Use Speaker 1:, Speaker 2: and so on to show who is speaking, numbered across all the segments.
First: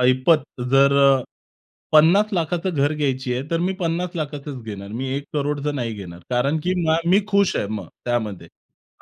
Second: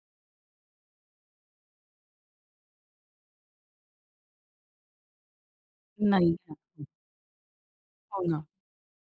Speaker 1: ऐपत जर अ, 50,00,000चं घर घ्यायची आहे, तर मी 50,00,000चं च घेणार. मी 1 करोडचं नाही घेणार
Speaker 2: नाही
Speaker 1: कारण की
Speaker 2: हां.
Speaker 1: मा मी खुश आहे मग
Speaker 2: हो ना.
Speaker 1: त्यामध्ये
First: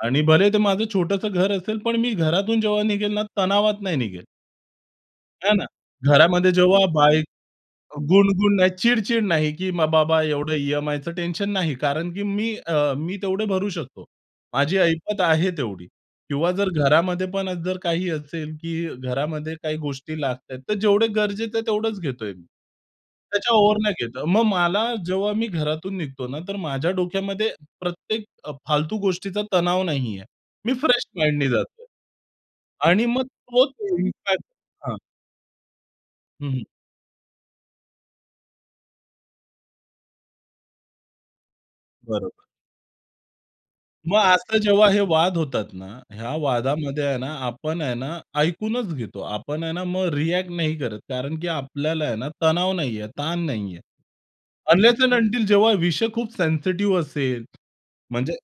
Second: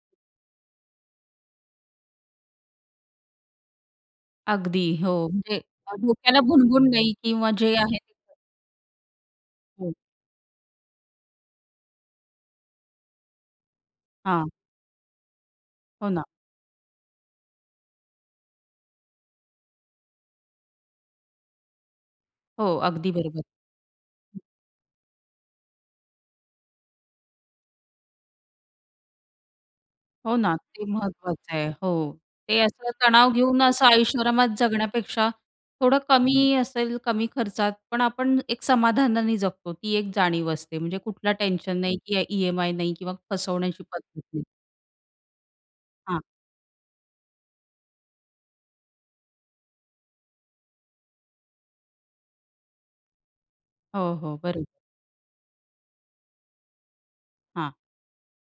Speaker 1: आणि भले ते माझं छोटंसं घर असेल, पण मी घरातून जेव्हा निघेल ना तणावात नाही निघेल.
Speaker 2: अगदी हो,
Speaker 1: हे
Speaker 2: म्हणजे
Speaker 1: ना?
Speaker 2: अ, डोक्याला
Speaker 1: घरामध्ये जेव्हा
Speaker 2: भुणभुण नाही
Speaker 1: बाईक
Speaker 2: किंवा जे
Speaker 1: अ,
Speaker 2: आहे
Speaker 1: गुण-गुण नाही, चिड-चिड नाही की मग
Speaker 2: हो.
Speaker 1: बाबा एवढं ई-एम-आयचं टेन्शन नाही कारण की मी अ, मी तेवढे भरू शकतो.
Speaker 2: हां.
Speaker 1: माझी ऐपत आहे तेवढी
Speaker 2: हो ना.
Speaker 1: किंवा जर घरामध्ये पण जर काही असेल की घरामध्ये काही गोष्टी लागतायेत, तर जेवढे गरजेचं आहे तेवढेच घेतोय मी.
Speaker 2: हो, अगदी बरोबर.
Speaker 1: त्याच्या ओव्हर नाही घेतं. मग मला जेव्हा मी घरातून निघतो ना तर माझ्या डोक्यामध्ये प्रत्येक अ, फालतू गोष्टीचा तणाव नाहीये.
Speaker 2: हो ना,
Speaker 1: मी
Speaker 2: ते
Speaker 1: फ्रेश माइंडने
Speaker 2: महत्वाचं आहे.
Speaker 1: जातो
Speaker 2: हो, ते असं
Speaker 1: आणि मग
Speaker 2: तणाव घेऊन
Speaker 1: तोच
Speaker 2: असं
Speaker 1: इंपॅक्ट
Speaker 2: ऐषोआरामात
Speaker 1: हां.
Speaker 2: जगण्यापेक्षा थोडं
Speaker 1: हं,
Speaker 2: कमी
Speaker 1: हं.
Speaker 2: असेल, कमी खर्चात पण आपण एक समाधानाने जगतो. ती एक जाणीव असते म्हणजे कुठल टेन्शन नाही की
Speaker 1: बरोबर.
Speaker 2: ई-एम-आय नाही किंवा फसवण्याची
Speaker 1: मग
Speaker 2: पद्धत नाही.
Speaker 1: असं जेव्हा हे वाद होतात ना,
Speaker 2: हां.
Speaker 1: ह्या वादामध्ये आहे ना आपण आहे ना ऐकूनच घेतो. आपण आहे ना मग रिअ‍ॅक्ट नाही करत कारण की आपल्याला आहे ना तणाव नाहीये, ताण नाहीये.
Speaker 2: हो, हो, बरं.
Speaker 1: अनलेस अँड अंटील जेव्हा विषय खूप सेन्सिटिव्ह असेल,
Speaker 2: हां.
Speaker 1: म्हणजे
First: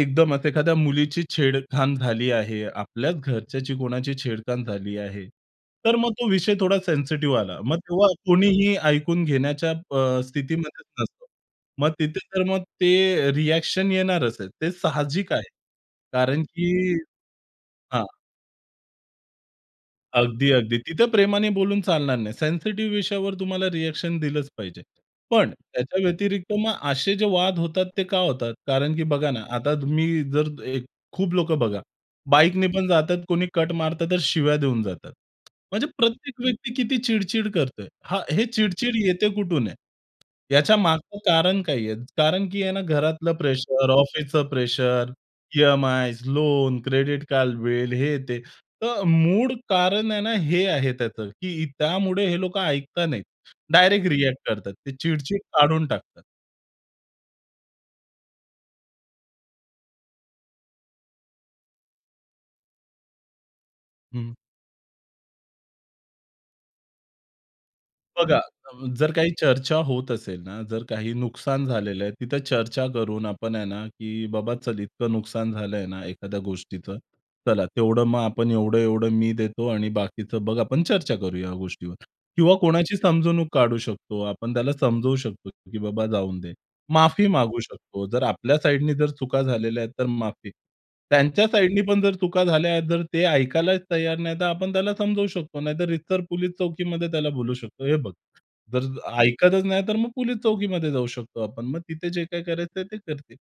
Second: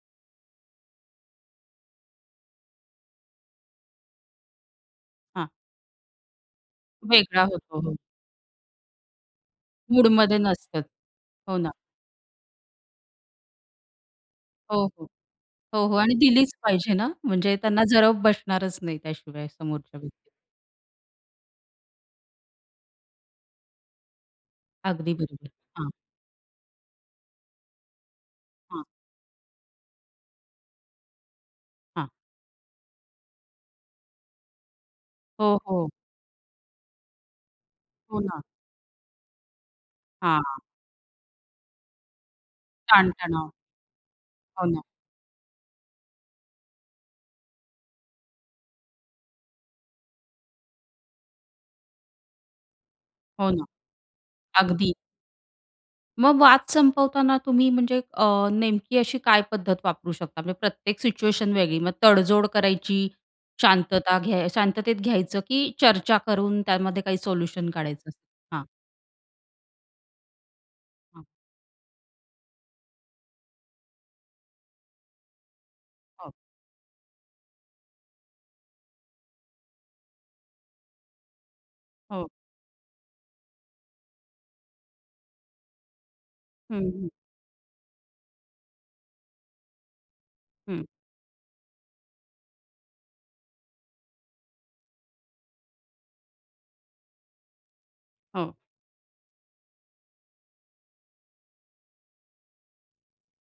Speaker 1: एकदमच एखाद्या मुलीची छेडखान झाली आहे. आपल्याच घरच्याची कोणाची छेडखान झाली आहे.
Speaker 2: हां.
Speaker 1: तर मग तो विषय थोडा सेन्सिटिव्ह
Speaker 2: वेगळा
Speaker 1: आला. मग
Speaker 2: होतो. हो.
Speaker 1: तेव्हा कोणीही ऐकून घेण्याच्या अ,
Speaker 2: मूडमध्ये नसतात.
Speaker 1: स्थितीमध्येच नसतो.
Speaker 2: हो ना.
Speaker 1: मग तिथे तर मग ते रिअ‍ॅक्शन येणारच आहे. ते
Speaker 2: हो, हो,
Speaker 1: साहजिक आहे
Speaker 2: हो, हो आणि
Speaker 1: कारण
Speaker 2: दिलीच
Speaker 1: की
Speaker 2: पाहिजे ना म्हणजे त्यांना
Speaker 1: हां.
Speaker 2: जरब बसणारच नाही त्याशिवाय समोरच्या व्यक्ती.
Speaker 1: अगदी, अगदी. तिथं प्रेमाने बोलून चालणार नाही. सेन्सिटिव्ह विषयावर तुम्हाला रिअ‍ॅक्शन दिलंच पाहिजे.
Speaker 2: अगदी
Speaker 1: पण,
Speaker 2: बरोबर. हां.
Speaker 1: त्याच्या व्यतिरिक्त मग असे जे वाद होतात ते का होतात
Speaker 2: हां.
Speaker 1: कारण की बघा ना आता मी जर एक खूप लोकं बघा
Speaker 2: हां.
Speaker 1: बाईकने पण जातात, कोणी कट मारतं तर शिव्या देऊन जातात.
Speaker 2: हो,
Speaker 1: म्हणजे
Speaker 2: हो.
Speaker 1: प्रत्येक व्यक्ती किती चिड-चिड करतोय हां,
Speaker 2: हो ना.
Speaker 1: हे चिड-चिड येते कुठून आहे?
Speaker 2: हां, हां.
Speaker 1: याच्या मागचं कारण काय आहे? कारण की आहे ना घरातलं
Speaker 2: ताण-तणाव.
Speaker 1: प्रेशर, ऑफिसचं
Speaker 2: हो ना.
Speaker 1: Pressure, EMIs, loan, credit card bill हे ते. तर मूळ कारण आहे ना हे आहे त्याचं, की त्यामुळे हे लोकं ऐकत नाहीत.
Speaker 2: हो ना.
Speaker 1: डायरेक्ट रिअ‍ॅक्ट करतात.
Speaker 2: अगदी.
Speaker 1: ते चिड-चिड काढून टाकतात.
Speaker 2: मग वाद संपवताना तुम्ही म्हणजे अ, नेमकी अशी काय पद्धत वापरू शकता, म्हणजे प्रत्येक सिच्युएशन वेगळी मग तडजोड करायची, शांतता
Speaker 1: हं.
Speaker 2: घ्याय शांततेत घ्यायचं की चर्चा करून त्यामध्ये काही सोल्युशन काढायचं?
Speaker 1: बघा,
Speaker 2: हां.
Speaker 1: अ, जर काही चर्चा होत असेल ना, जर काही
Speaker 2: हां.
Speaker 1: नुकसान झालेलं आहे. तिथं चर्चा करून आपण आहे ना की बाबा चल इतकं नुकसान झालंय ना,
Speaker 2: हो.
Speaker 1: एखाद्या गोष्टीचं, चला तेवढं मग आपण एवढं-एवढं मी देतो आणि बाकीचं बघा आपण चर्चा करूया या गोष्टीवर
Speaker 2: हो.
Speaker 1: किंवा कोणाची समजवणूक काढू शकतो आपण. त्याला समजू शकतो की बाबा जाऊ दे.
Speaker 2: हं, हं.
Speaker 1: माफी मागू शकतो. जर आपल्या साइडनी जर चुका झालेल्या आहेत तर माफी.
Speaker 2: हं.
Speaker 1: त्यांच्या साइडनी पण जर चुका झाल्या आहेत, तर ते ऐकायलाच तयार नाही. तर आपण त्याला समजू शकतो, नाहीतर रीतसर पुलिस चौकीमध्ये त्याला बोलू शकतो, "हे बघ".
Speaker 2: हो.
Speaker 1: जर ऐकतच नाही, तर मग पोलिस चौकीमध्ये जाऊ शकतो आपण. मग तिथे जे काही करायचंय ते करतील.